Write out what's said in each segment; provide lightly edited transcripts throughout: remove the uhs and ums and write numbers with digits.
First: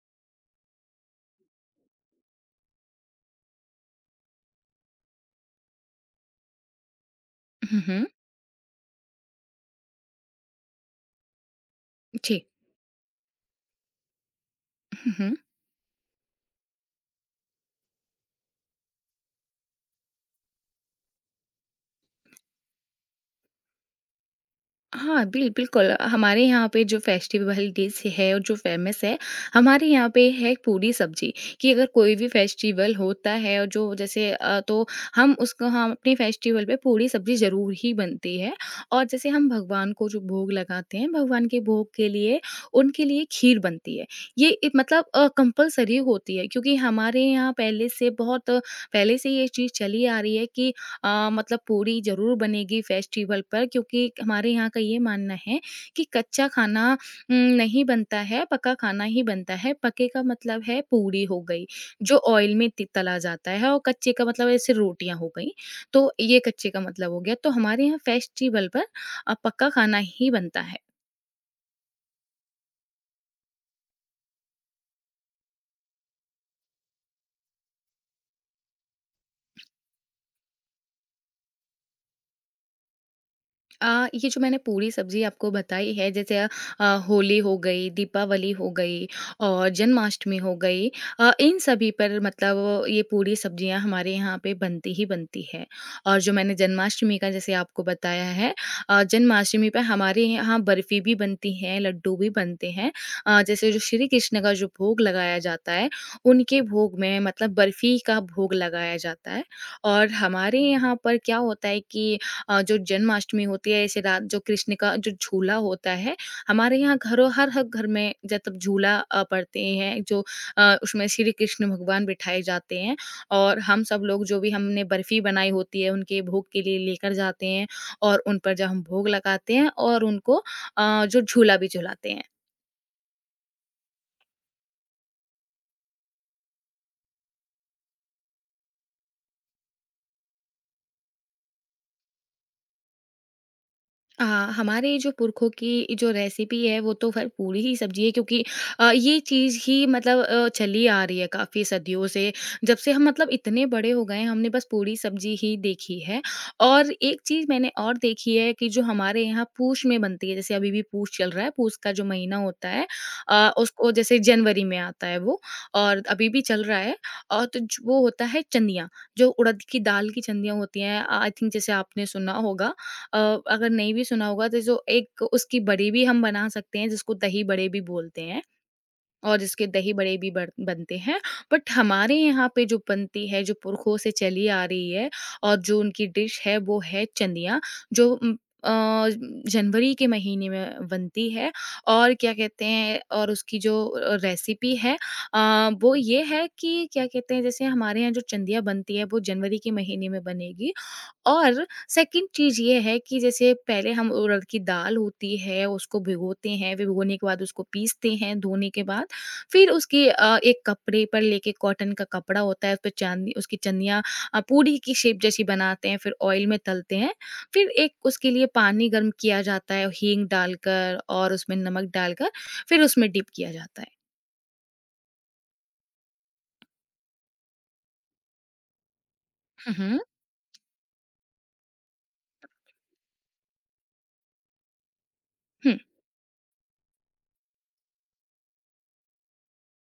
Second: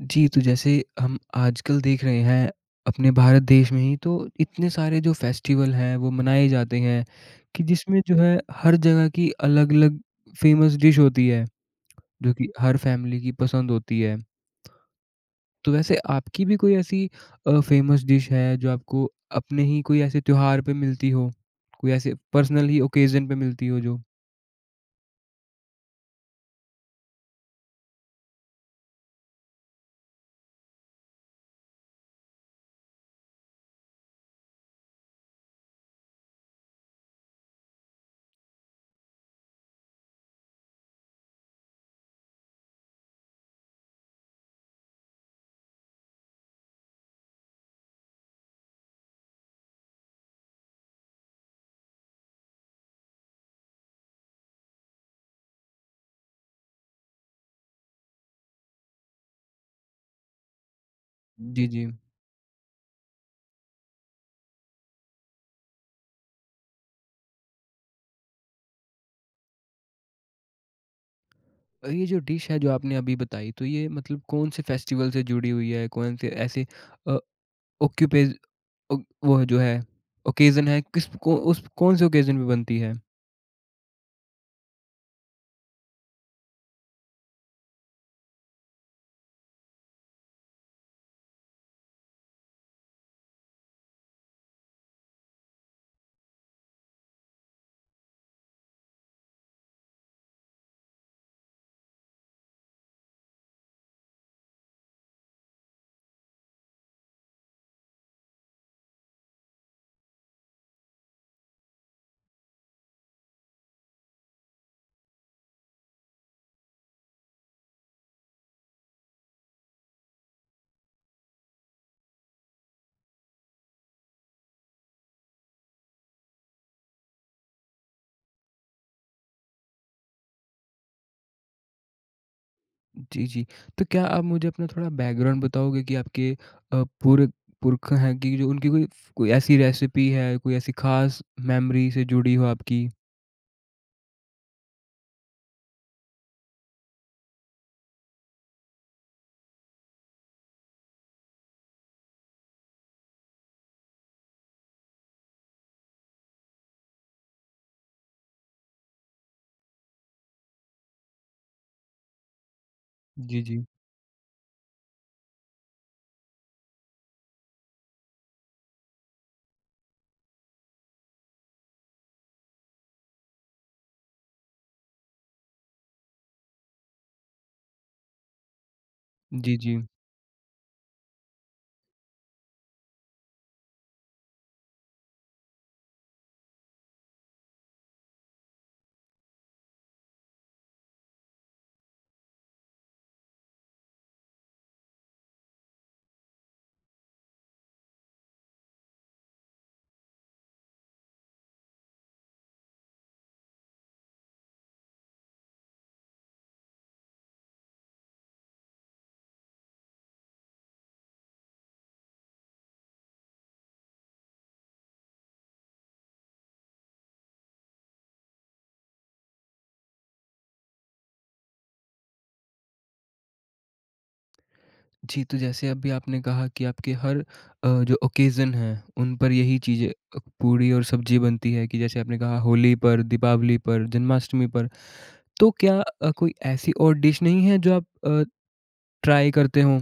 जी, तो जैसे हम आजकल देख रहे हैं अपने भारत देश में ही तो इतने सारे जो फेस्टिवल हैं वो मनाए जाते हैं कि हुँ, जिसमें हुँ। जो है हर जगह की अलग-अलग फ़ेमस डिश होती है, जो जी। कि हर फ़ैमिली की पसंद होती है। हुँ, हुँ। तो वैसे आपकी भी कोई ऐसी फ़ेमस डिश है जो आपको अपने ही कोई ऐसे त्योहार पे मिलती हो? कोई ऐसे पर्सनल ही ओकेज़न पे मिलती हो जो? हाँ, बिल्कुल हमारे यहाँ पे जो फेस्टिवल डिश है और जो फ़ेमस है, हमारे यहाँ पे है पूरी सब्ज़ी। कि अगर कोई भी फेस्टिवल होता है और जो जैसे तो हम उसको हम अपने फेस्टिवल पे पूरी सब्ज़ी ज़रूर ही बनती है। और जैसे हम भगवान को जो भोग लगाते हैं, भगवान के भोग के लिए उनके लिए खीर बनती है। ये एक मतलब कंपल्सरी होती है क्योंकि हमारे यहाँ पहले से बहुत पहले से ये चीज़ चली आ रही है कि मतलब पूरी ज़रूर बनेगी फेस्टिवल पर, क्योंकि हमारे यहाँ का ये मानना है कि कच्चा खाना नहीं बनता है, पका खाना ही बनता है। पके का मतलब है पूरी हो जी, गई, जी। जो ऑयल में ति तला जाता है, और कच्चे का मतलब ऐसे रोटियाँ हो गईं, तो ये कच्चे का मतलब हो गया। तो हमारे यहाँ फेस्टिवल पर पक्का खाना ही बनता है। ये जो डिश है जो आपने अभी बताई तो ये मतलब कौन से फेस्टिवल से जुड़ी हुई है? कौन से ऐसे अ, ऑक्यूपेज़ अ, वो है जो है ओकेज़न है किस को उस कौन से ओकेज़न पे बनती है? ये जो मैंने पूरी सब्ज़ी आपको बताई है, जैसे होली हो गई, दीपावली हो गई और जन्माष्टमी हो गई, इन सभी पर मतलब ये पूरी सब्ज़ियाँ हमारे यहाँ पे बनती ही बनती है। और जो मैंने जन्माष्टमी का जैसे आपको बताया है, जन्माष्टमी पे हमारे यहाँ बर्फ़ी भी बनती है, लड्डू भी बनते हैं। जैसे जो श्री कृष्ण का जो भोग लगाया जाता है, उनके भोग में मतलब बर्फ़ी का भोग लगाया जाता है। और हमारे यहाँ पर क्या होता है कि जो जन्माष्टमी होती है ऐसे रात जो कृष्ण का जो झूला होता है, हमारे यहाँ घरों हर हर घर में जब झूला पड़ते हैं जो उसमें श्री कृष्ण भगवान बिठाए जाते हैं, और हम सब लोग जो भी हमने बर्फी बनाई होती है उनके भोग के लिए लेकर जाते हैं, और उन पर जब हम भोग लगाते हैं और उनको जो झूला भी झुलाते हैं। जी, जी। तो क्या आप मुझे अपना थोड़ा बैकग्राउंड बताओगे कि आपके पूर्व पुरख हैं कि जो उनकी कोई कोई ऐसी रेसिपी है, कोई ऐसी ख़ास मेमोरी से जुड़ी हो आपकी? अ, हमारे जो पुरखों की जो रेसिपी है वो तो ख़ैर पूरी ही सब्ज़ी है, क्योंकि ये चीज़ ही मतलब चली आ रही है काफ़ी सदियों से। जब से हम मतलब इतने बड़े हो गए हैं, हमने बस पूरी सब्ज़ी ही देखी है। और एक चीज़ मैंने और देखी है कि जो हमारे यहाँ पूष में बनती है, जैसे अभी भी पूष चल रहा है, पूष का जो महीना होता है जी, जी। उसको जैसे जनवरी में आता है वो, और अभी भी चल रहा है। और तो ज वो होता है चंदियाँ, जो उड़द की दाल की चंदियाँ होती हैं, आई थिंक जैसे आपने सुना होगा। अ, अगर नहीं भी सुना होगा तो जो एक उसकी बड़ी भी हम बना सकते हैं जिसको दही बड़े भी बोलते हैं, और जी, जिसके जी। दही बड़े भी बड़ बनते हैं। बट हमारे यहाँ पे जो बनती है, जो पुरखों से चली आ रही है और जो उनकी डिश है वो है चंदिया, जो अ, जनवरी के महीने में बनती है। और क्या कहते हैं, और उसकी जो रेसिपी है, वो ये है कि क्या कहते हैं, जैसे हमारे यहाँ जो चंदिया बनती है वो जनवरी के महीने में बनेगी। और सेकंड चीज़ ये है कि जैसे पहले हम उड़द की दाल होती है, उसको भिगोते हैं, भिगोने के बाद उसको पीसते हैं धोने के बाद। फिर उसकी एक कपड़े पर लेके कॉटन का कपड़ा होता है, उस पे चाँदनी उसकी चन्नियाँ पूड़ी की शेप जैसी बनाते हैं, फिर ऑयल में तलते हैं। फिर एक उसके लिए पानी गर्म किया जाता है हींग डालकर और उसमें नमक डालकर, फिर उसमें डिप किया जाता है। जी, तो जैसे अभी आपने कहा कि आपके हर जो ओकेज़न है, उन पर यही हुँ, चीज़ें हुँ। पूड़ी और सब्ज़ी बनती है कि जैसे आपने कहा होली पर, दीपावली पर, जन्माष्टमी पर। तो हुँ। क्या कोई ऐसी और डिश नहीं है जो आप ट्राई करते हों।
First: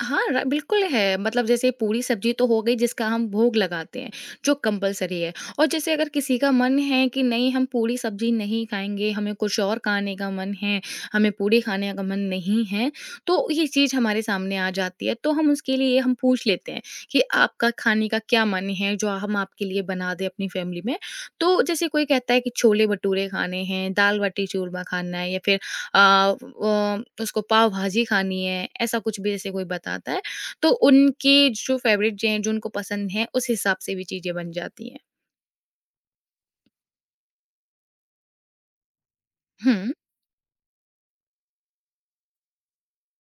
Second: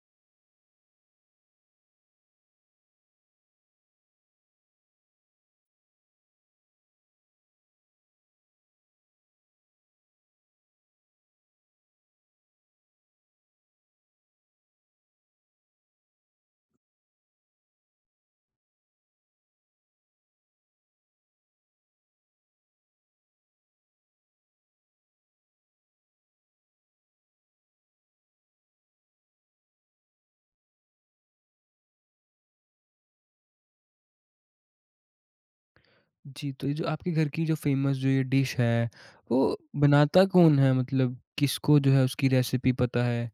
हाँ, र बिल्कुल है। मतलब जैसे पूरी सब्ज़ी तो हो गई जिसका हम भोग लगाते हैं, जो कंपल्सरी है। और जैसे अगर किसी का मन है कि नहीं हम पूरी सब्ज़ी नहीं खाएँगे, हमें कुछ और खाने का मन है, हमें पूरी खाने का मन नहीं है, तो ये चीज़ हमारे सामने आ जाती है। तो हम उसके लिए हम पूछ लेते हैं कि आपका खाने का क्या मन है, जो हम आपके लिए बना दें अपनी फैमिली में। तो जैसे कोई कहता है कि छोले-भटूरे खाने हैं, दाल-बाटी चूरमा खाना है, या फिर अ, व उसको पाव भाजी खानी है, ऐसा कुछ भी जैसे कोई बताता है, तो उनकी जो फ़ेवरेट चीज़ें हैं, जो उनको पसंद हैं, उस हिसाब से भी चीज़ें बन जाती हैं। जी, तो ये जो आपके घर की जो फ़ेमस जो ये डिश है, वो हुँ। बनाता कौन है? मतलब किसको जो है उसकी रेसिपी पता है?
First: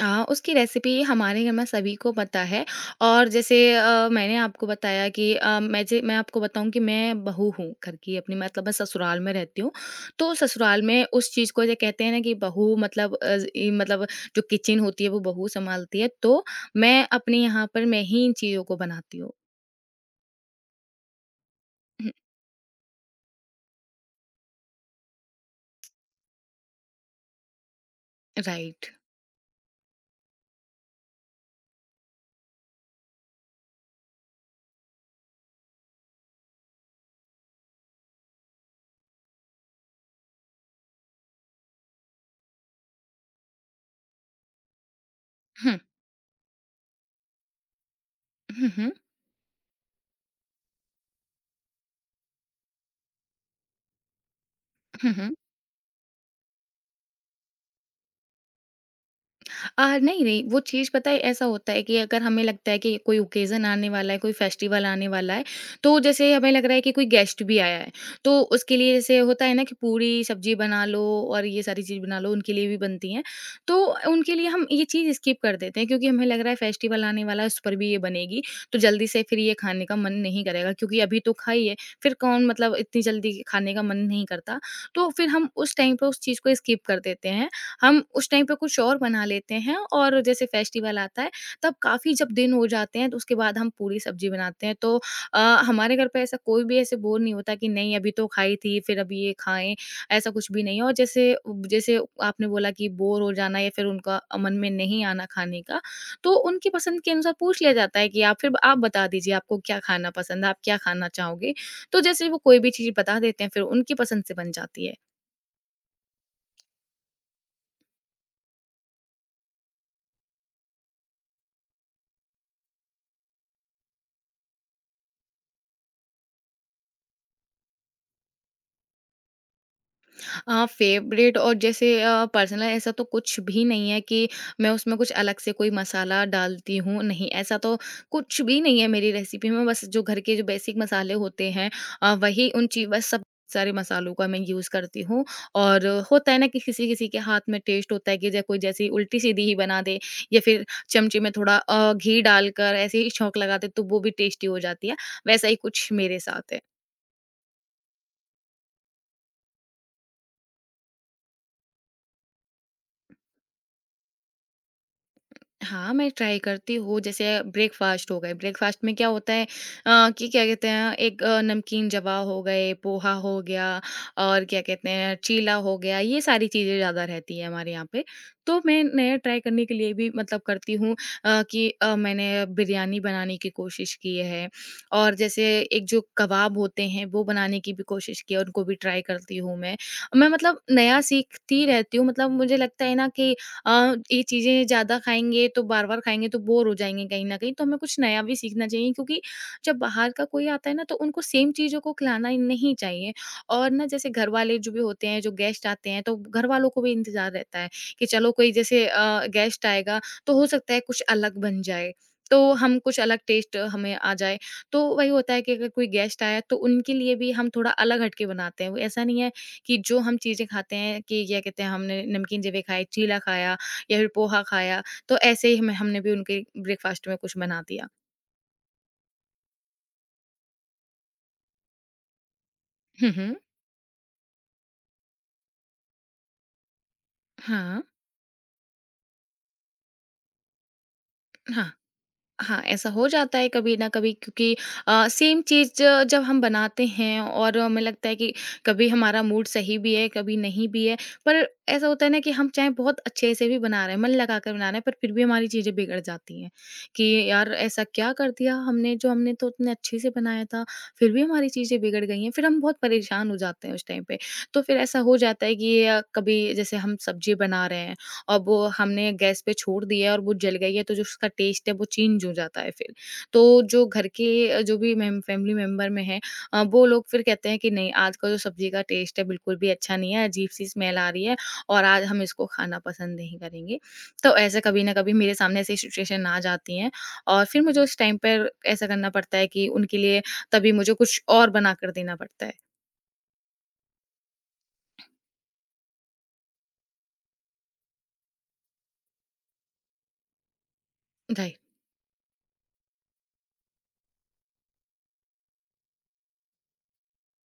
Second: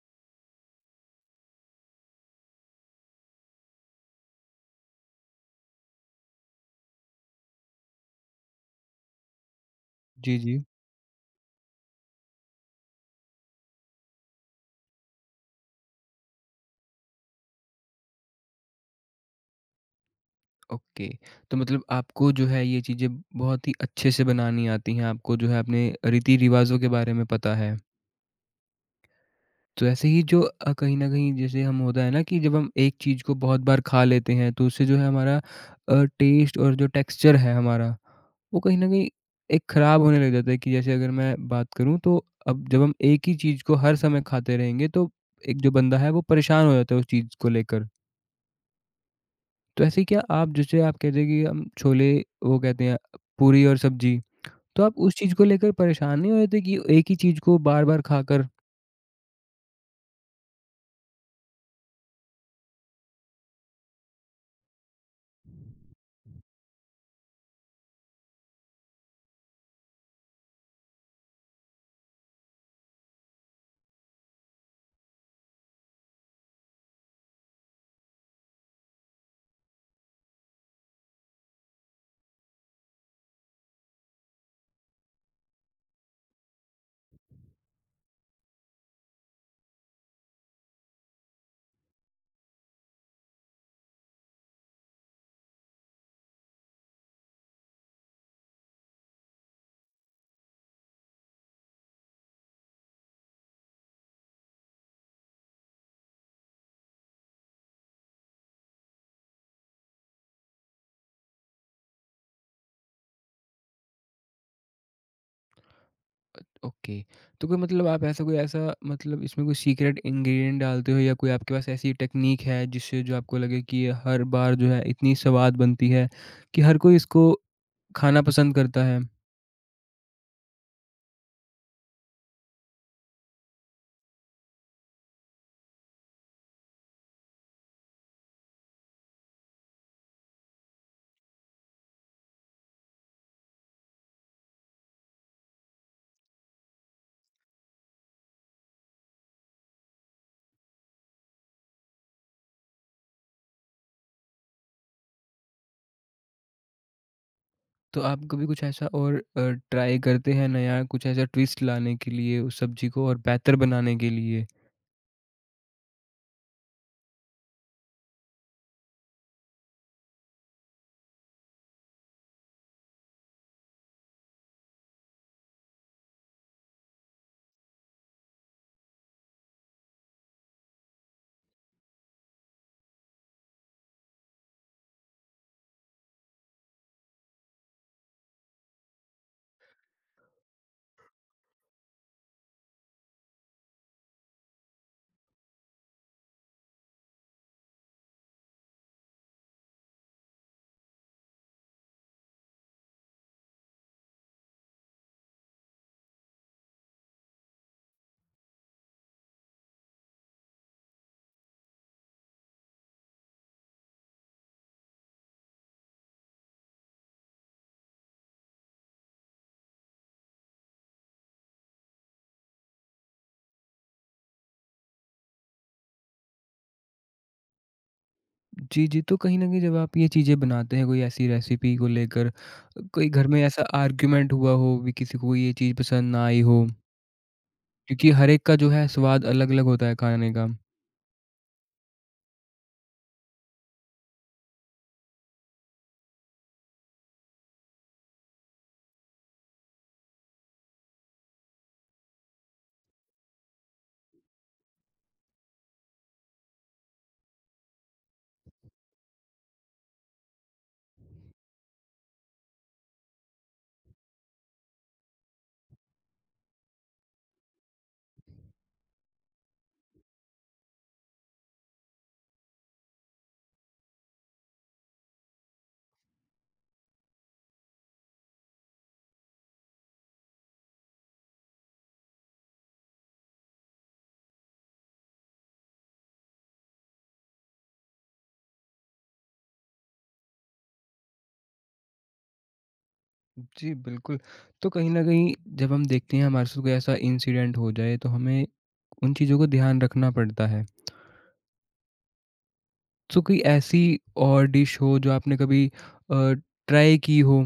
उसकी रेसिपी हमारे घर में सभी को पता है। और जैसे मैंने आपको बताया कि मैं आपको बताऊँ कि मैं बहू हूँ घर की अपनी, मतलब मैं ससुराल में रहती हूँ। तो जी, जी, ससुराल में उस चीज़ को जो कहते हैं ना कि बहू मतलब ज ई मतलब जो किचन होती है वो बहू सँभालती है, तो मैं अपने यहाँ पर मैं ही इन चीज़ों को बनाती हूँ। ओके। तो मतलब आपको जो है ये चीज़ें बहुत ही अच्छे से बनानी आती हैं, आपको जो है अपने रीति-रिवाज़ों के बारे में पता है। राइट। तो ऐसे ही जो कहीं न कहीं जैसे हम होता है ना कि जब हम एक चीज़ को बहुत बार खा लेते हैं तो उससे जो है हमारा टेस्ट और जो टेक्सचर है हमारा, वो कहीं न कहीं एक ख़राब होने लग जाता है कि जैसे अगर मैं बात करूँ तो अब जब हम एक ही चीज़ को हर समय खाते रहेंगे तो एक जो हम्म। बंदा है वो परेशान हो जाता है उस चीज़ को लेकर। हम्म। तो ऐसे ही क्या आप जैसे आप कहते हैं कि हम छोले वो कहते हैं पूरी और सब्ज़ी, तो आप उस हम्म। चीज़ को लेकर परेशान नहीं हो जाते कि एक ही चीज़ को बार-बार खाकर नहीं, नहीं, वो चीज़ पता है ऐसा होता है कि अगर हमें लगता है कि कोई ओकेज़न आने वाला है, कोई फेस्टिवल आने वाला है, तो जैसे हमें लग रहा है कि कोई गेस्ट भी आया है, तो उसके लिए जैसे होता है ना कि पूरी सब्ज़ी बना लो और ये सारी चीज़ बना लो, उनके लिए भी बनती हैं। तो उनके लिए हम ये चीज़ स्किप कर देते हैं, क्योंकि हमें लग रहा है फेस्टिवल आने वाला है, उस पर भी ये बनेगी, तो जल्दी से फिर ये खाने का मन नहीं करेगा, क्योंकि अभी तो खाई है, फिर कौन मतलब इतनी जल्दी खाने का मन नहीं करता। तो फिर हम उस टाइम पे उस चीज़ को स्किप कर देते हैं, हम उस टाइम पे कुछ और बना लेते हैं। और जैसे फेस्टिवल आता है, तब काफ़ी जब दिन हो जाते हैं तो उसके बाद हम पूरी सब्जी बनाते हैं, तो अ, हमारे घर पे ऐसा कोई भी ऐसे बोर नहीं होता कि नहीं अभी तो खाई थी फिर अभी ये खाएं। ऐसा कुछ भी नहीं है। और जैसे जैसे आपने बोला कि बोर हो जाना या फिर उनका मन में नहीं आना खाने का, तो उनकी पसंद के अनुसार पूछ लिया जाता है कि आप फिर आप बता दीजिए आपको क्या खाना पसंद है, आप क्या खाना चाहोगे। तो जैसे वो कोई भी चीज़ बता देते हैं, फिर उनकी पसंद से बन जाती है। ओके। तो कोई मतलब आप ऐसा कोई ऐसा मतलब इसमें कोई सीक्रेट इंग्रीडिएंट डालते हो या कोई आपके पास ऐसी टेक्नीक है जिससे जो आपको लगे कि ये हर बार जो है इतनी स्वाद बनती है कि हर कोई इसको खाना पसंद करता है। हाँ, फेवरेट और जैसे पर्सनल ऐसा तो कुछ भी नहीं है कि मैं उसमें कुछ अलग से कोई मसाला डालती हूँ, नहीं ऐसा तो कुछ भी नहीं है मेरी रेसिपी में। बस जो घर के जो बेसिक मसाले होते हैं, वही उन ची बस सब सारे मसालों का मैं यूज़ करती हूँ। और होता है ना कि किसी-किसी के हाथ में टेस्ट होता है कि ज कोई जैसे उल्टी-सीधी ही बना दे या फिर चमचे में थोड़ा घी डालकर ऐसे ही छौंक लगा दे तो वो भी टेस्टी हो जाती है, वैसा ही कुछ मेरे साथ है। तो आप कभी कुछ ऐसा और ट्राई करते हैं नया कुछ ऐसा ट्विस्ट लाने के लिए उस सब्ज़ी को और बेहतर बनाने के लिए? हाँ, मैं ट्राई करती हूँ, जैसे ब्रेकफ़ास्ट हो गए, ब्रेकफ़ास्ट में क्या होता है कि क्या कहते हैं, एक नमकीन जवा हो गए, पोहा हो गया और क्या कहते हैं, चीला हो गया, ये सारी चीज़ें ज़्यादा रहती हैं हमारे यहाँ पे। तो मैं नया ट्राई करने के लिए भी मतलब करती हूँ कि मैंने बिरयानी बनाने की कोशिश की है, और जैसे एक जो कबाब होते हैं, वो बनाने की भी कोशिश की है, उनको भी ट्राई करती हूँ मैं। मैं मतलब नया सीखती रहती हूँ, मतलब मुझे लगता है ना कि ये चीज़ें ज़्यादा खाएँगे तो बार-बार खाएँगे तो बोर हो जाएँगे कहीं न कहीं, तो हमें कुछ नया भी सीखना चाहिए। क्योंकि जब बाहर का कोई आता है ना, तो उनको सेम चीज़ों को खिलाना ही नहीं चाहिए। और ना जैसे घरवाले जो भी होते हैं, जो गेस्ट आते हैं, तो घरवालों को भी इंतज़ार रहता है कि चलो कोई जैसे गेस्ट आएगा तो हो सकता है कुछ अलग बन जाए, तो हम कुछ अलग टेस्ट हमें आ जाए। तो वही होता है कि अगर कोई गेस्ट आया तो उनके लिए भी हम थोड़ा अलग हट के बनाते हैं। वो ऐसा नहीं है कि जो हम चीज़ें खाते हैं कि क्या कहते हैं हमने नमकीन ज़ेबें खाए, चीला खाया या फिर पोहा खाया, तो ऐसे ही हमें हमने भी उनके ब्रेकफ़ास्ट में कुछ बना दिया। जी, जी। तो कहीं न कहीं जब आप ये चीज़ें बनाते हैं कोई ऐसी रेसिपी को लेकर, कोई हुँ, घर हुँ। में ऐसा आर्गुमेंट हुआ हो भी किसी को ये चीज़ पसंद ना आई हो? हाँ। क्योंकि हर एक का जो है स्वाद अलग-अलग होता है खाने का। हाँ। हाँ, ऐसा हो जाता है कभी न कभी, क्योंकि सेम चीज़ जब हम बनाते हैं और हमें लगता है कि कभी हमारा मूड सही भी है, कभी नहीं भी है। पर ऐसा होता है ना कि हम चाहे बहुत अच्छे से भी बना रहे हैं, मन लगाकर बना रहे हैं, पर फिर भी हमारी चीज़ें बिगड़ जाती हैं, कि यार ऐसा क्या कर दिया हमने, जो हमने तो इतने अच्छे से बनाया था, फिर भी हमारी चीज़ें बिगड़ गई हैं। फिर हम बहुत परेशान हो जाते हैं उस टाइम पे। तो फिर ऐसा हो जाता है कि कभी जैसे हम सब्ज़ी बना रहे हैं, अब वो हमने गैस पे छोड़ दिया है और वो जल गई है, तो जो उसका टेस्ट है वो चेंज हो जाता है फिर। तो जो घर के जो भी मेम फैमिली मेंबर में है वो लोग फिर कहते हैं कि नहीं आज का जो सब्ज़ी का टेस्ट है बिल्कुल भी अच्छा नहीं है, अजीब-सी स्मेल आ रही है और आज हम इसको खाना पसंद नहीं करेंगे। तो ऐसे कभी न कभी मेरे सामने ऐसी सिचुएशन आ जाती हैं और फिर मुझे उस टाइम पर ऐसा करना पड़ता है कि उनके लिए तभी मुझे कुछ और बनाकर देना पड़ता है। जी, बिल्कुल। तो कहीं न कहीं जब हम देखते हैं हमारे साथ कोई ऐसा इंसिडेंट हो जाए तो हमें उन चीज़ों को ध्यान रखना पड़ता है। राइट। तो कोई ऐसी और डिश हो जो आपने कभी अ, ट्राई की हो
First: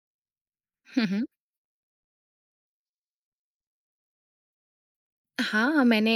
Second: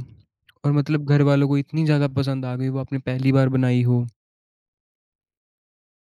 और मतलब हुँ, घर हुँ। वालों को इतनी ज़्यादा पसंद आ गई वो आपने पहली बार बनाई हो? हाँ, मैंने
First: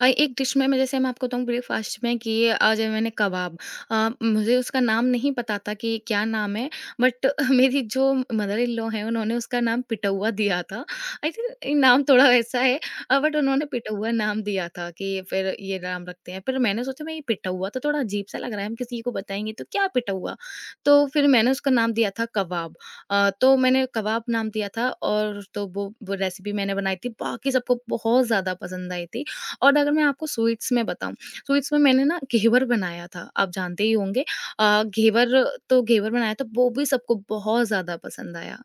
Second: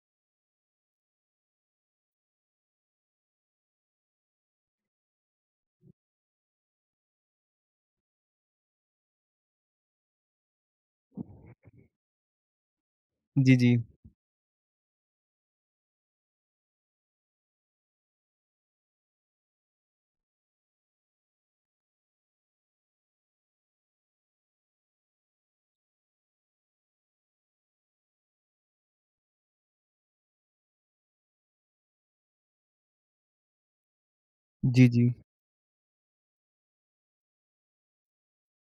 एक डिश में मैं जैसे मैं आपको बताऊँ ब्रेकफ़ास्ट में कि जब मैंने कबाब मुझे उसका नाम नहीं पता था कि क्या नाम है, बट मेरी जो मदर इन लॉ हैं, उन्होंने उसका नाम पिटौवा दिया था। आई थिंक ये नाम थोड़ा वैसा है, बट जी, उन्होंने जी। पिटौवा नाम दिया था कि फिर ये नाम रखते हैं। फिर मैंने सोचा मैं ये पिटौवा तो थोड़ा अजीब-सा लग रहा है, हम किसी को बताएँगे तो क्या पिटौवा? तो फिर मैंने उसका नाम दिया था कबाब। तो मैंने कबाब नाम दिया था और तो वो रेसिपी मैंने बनाई थी, बाकी सबको बहुत ज़्यादा पसंद आई थी। और अगर मैं आपको स्वीट्स में बताऊँ, स्वीट्स में मैंने ना घेवर बनाया था, आप जानते ही होंगे जी, जी। घेवर। तो घेवर बनाया था, वो भी सबको बहुत ज़्यादा पसंद आया।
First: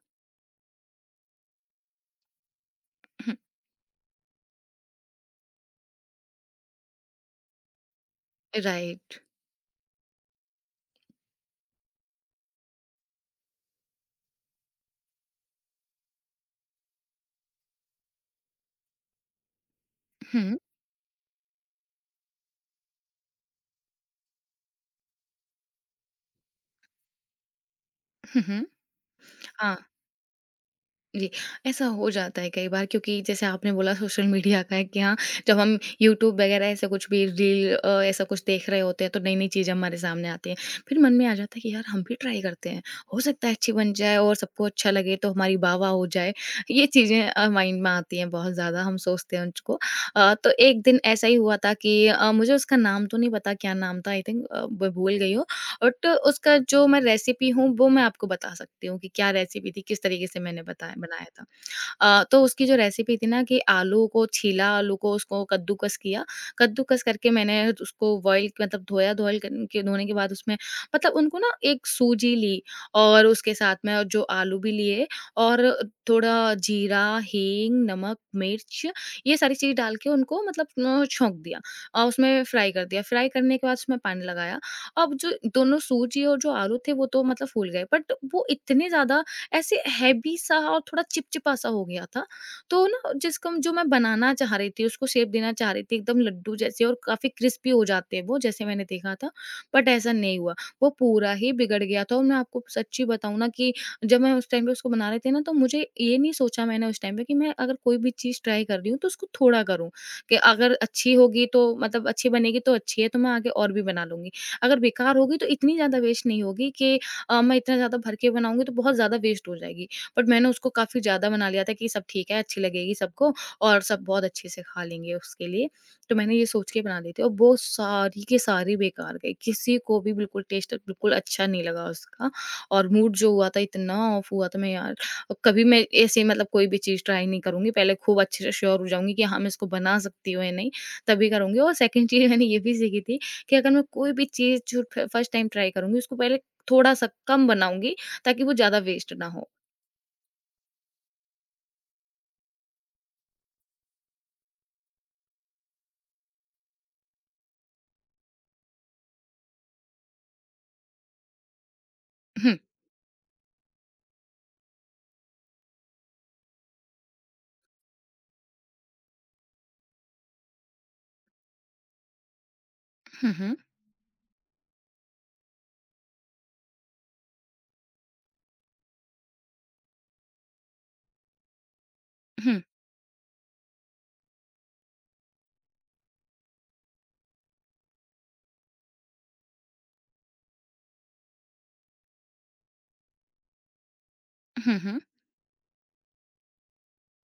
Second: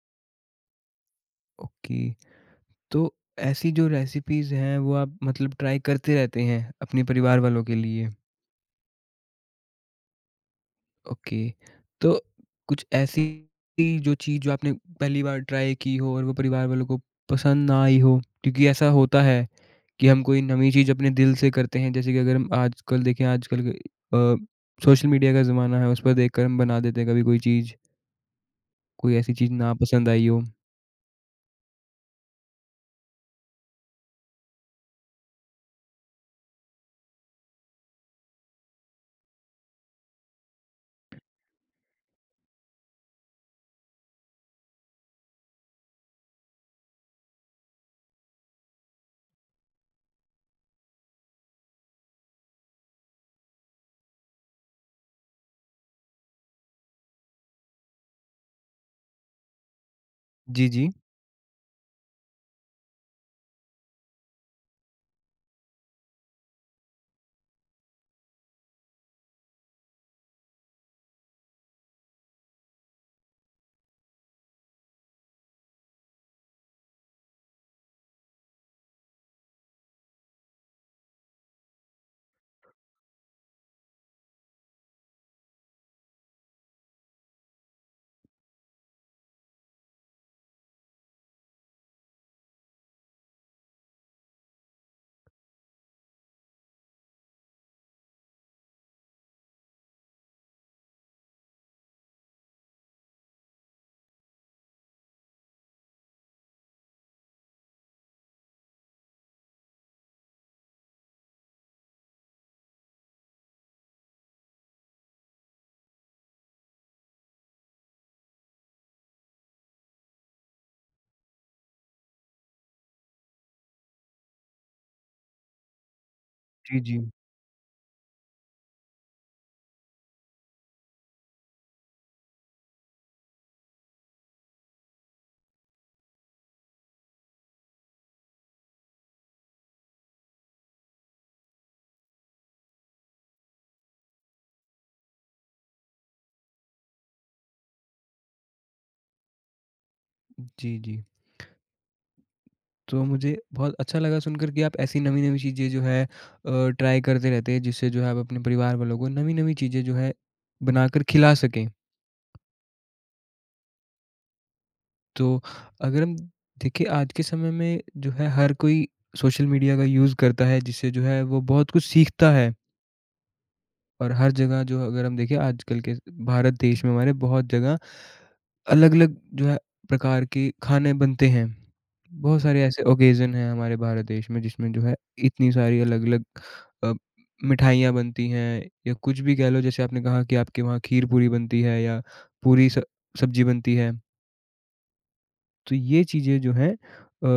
ओके। तो ऐसी जो रेसिपीज़ हैं वो आप मतलब ट्राई करते रहते हैं अपने परिवार वालों के लिए? राइट। ओके। तो कुछ ऐसी जो चीज़ जो आपने पहली बार ट्राई की हो और वो परिवार वालों को पसंद ना आई हो? क्योंकि ऐसा होता है कि हम कोई हुँ, नई चीज़ अपने दिल से करते हैं, जैसे कि अगर हम आजकल देखें आजकल सोशल मीडिया का ज़माना है, उस पर देखकर हम बना देते हैं कभी कोई चीज़, हुँ, हुँ। कोई ऐसी चीज़ ना हाँ। पसंद आई हो। जी, ऐसा हो जाता है कई बार क्योंकि जैसे आपने बोला सोशल मीडिया का है कि हाँ, जब हम यूट्यूब वगैरह ऐसा कुछ भी रील ऐसा कुछ देख रहे होते हैं तो नई-नई चीज़ें हमारे सामने आती हैं। फिर मन में आ जाता है कि यार हम भी ट्राई करते हैं। हो सकता है अच्छी बन जाए और सबको अच्छा लगे तो हमारी वाह-वाह हो जाए। ये चीज़ें माइंड में आती हैं, बहुत ज़्यादा हम सोचते हैं उसको। तो एक दिन ऐसा ही हुआ था कि मुझे उसका नाम तो नहीं पता क्या नाम था, आई थिंक अ, ब भूल गई हूँ। बट उसका जो मैं रेसिपी हूँ, वो मैं आपको बता सकती हूँ कि क्या रेसिपी थी, किस तरीके से मैंने जी, जी। बताया बनाया था। तो उसकी जो रेसिपी थी ना कि आलू को छीला, आलू को उसको कद्दूकस किया, कद्दूकस करके मैंने उसको बॉयल मतलब धोया, धोयल कन के धोने के बाद उसमें मतलब उनको ना एक सूजी ली और उसके साथ में और जो आलू भी लिए और थोड़ा जीरा, हींग, नमक, मिर्च, ये सारी चीज़ डाल के उनको मतलब छौंक दिया और उसमें फ्राई कर दिया। फ्राई करने के बाद उसमें पानी लगाया। अब जो दोनों सूजी और जो आलू थे वो तो मतलब फूल गए, बट वो इतने ज़्यादा ऐसे हैवी सा और थोड़ा चिपचिपा सा हो गया था। तो ना जिसको जो मैं बनाना चाह रही थी, उसको शेप देना चाह रही थी एकदम लड्डू जैसे और काफ़ी क्रिस्पी हो जाते हैं वो जैसे मैंने देखा था, बट ऐसा नहीं हुआ। वो पूरा ही बिगड़ गया था और मैं आपको सच्ची बताऊँ ना कि जब मैं उस टाइम पे उसको बना रहे थे ना तो मुझे ये नहीं सोचा मैंने उस टाइम पे कि मैं अगर कोई भी चीज़ ट्राई कर रही हूँ तो उसको थोड़ा करूँ, कि अगर अच्छी होगी तो मतलब अच्छी बनेगी तो अच्छी है तो मैं आगे और भी बना लूँगी। अगर बेकार होगी तो इतनी ज़्यादा वेस्ट नहीं होगी कि मैं इतना ज़्यादा भर के बनाऊँगी तो बहुत ज़्यादा वेस्ट हो जाएगी। बट मैंने उसको काफ़ी ज़्यादा बना लिया था कि सब ठीक है, अच्छी लगेगी सबको और सब बहुत अच्छे से खा लेंगे उसके लिए। तो मैंने ये सोच जी, के जी। बना ली थी और वो सारी की सारी बेकार गई। किसी को भी बिल्कुल टेस्ट बिल्कुल अच्छा नहीं लगा उसका और मूड जो हुआ था इतना ऑफ हुआ था। मैं यार अब कभी मैं ऐसे मतलब कोई भी चीज़ ट्राई नहीं करूँगी। पहले खूब अच्छे से श्योर हो जाऊँगी कि हाँ, मैं इसको बना सकती हूँ या नहीं, तभी करूँगी और सेकंड चीज़ मैंने ये भी सीखी थी कि अगर मैं कोई भी चीज़ जो फ फर्स्ट टाइम ट्राई करूँगी उसको पहले थोड़ा-सा कम बनाऊँगी ताकि वो ज़्यादा वेस्ट ना हो। जी, जी। तो मुझे बहुत अच्छा लगा सुनकर कि आप ऐसी नवी-नवी चीज़ें जो है ट्राई करते रहते हैं, जिससे जो है आप अपने परिवार वालों को नवी-नवी चीज़ें जो है बनाकर खिला सकें। हुँ। तो अगर हम देखिए आज के समय में जो है हर कोई सोशल मीडिया का यूज़ करता है जिससे जो है वो बहुत कुछ सीखता है हुँ, हुँ। और हर जगह जो अगर हम देखें आजकल के भारत देश में हमारे बहुत जगह अलग-अलग जो है प्रकार के खाने बनते हैं। बहुत हुँ, सारे ऐसे ओकेज़न हैं हमारे भारत देश में जिसमें जो है इतनी सारी अलग-अलग अ, मिठाइयाँ बनती हैं या कुछ भी कह लो जैसे आपने कहा कि आपके वहाँ खीर पूरी बनती है या पूरी स सब्ज़ी बनती है। हुँ, हुँ, तो ये चीज़ें जो हैं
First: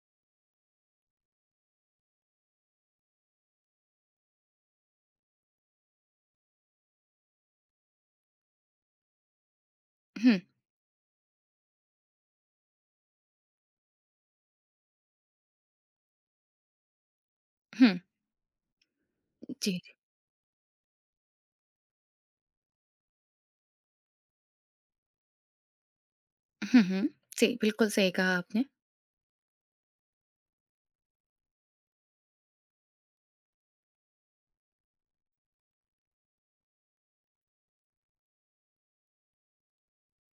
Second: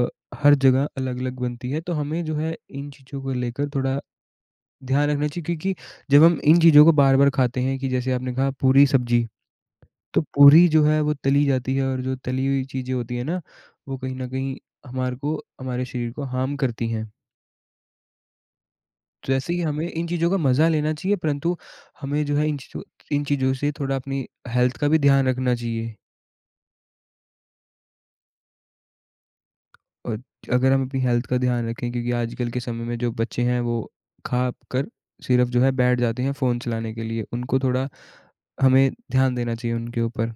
अ, हर जगह अलग-अलग बनती है, तो हमें जो है इन चीज़ों को लेकर थोड़ा ध्यान रखना चाहिए क्योंकि जब हम इन चीज़ों को बार-बार खाते हैं कि जैसे आपने कहा पूरी सब्ज़ी, तो हुँ, पूरी जो है वो तली जाती है और जो तली हुई चीज़ें होती हैं ना, वो कहीं न कहीं हमारे को हमारे शरीर को हार्म करती हैं। हुँ। तो ऐसे ही जी, हमें इन चीज़ों का मज़ा लेना चाहिए परंतु हमें जो है इन चीज़ों से थोड़ा अपनी हेल्थ का भी ध्यान रखना चाहिए। हुँ, हुँ। जी, बिल्कुल सही कहा आपने। और अगर हम अपनी हेल्थ का ध्यान रखें क्योंकि आजकल के समय में जो बच्चे हैं वो खा कर सिर्फ जो है बैठ जाते हैं फ़ोन चलाने के लिए। उनको थोड़ा हमें ध्यान देना चाहिए उनके ऊपर।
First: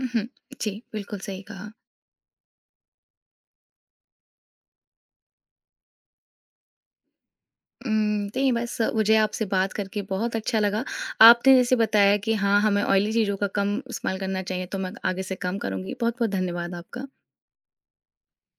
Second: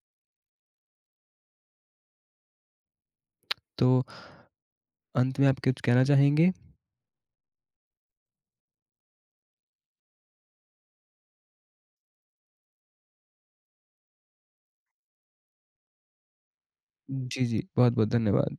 हुँ, जी, बिल्कुल सही कहा। तो अंत में आप कुछ कहना चाहेंगे? उम, नहीं बस मुझे आपसे बात करके बहुत अच्छा लगा। आपने जैसे बताया कि हाँ, हमें ऑयली चीज़ों का कम इस्तेमाल करना चाहिए तो मैं आगे से कम करूँगी। बहुत-बहुत धन्यवाद आपका। जी, जी। बहुत-बहुत धन्यवाद।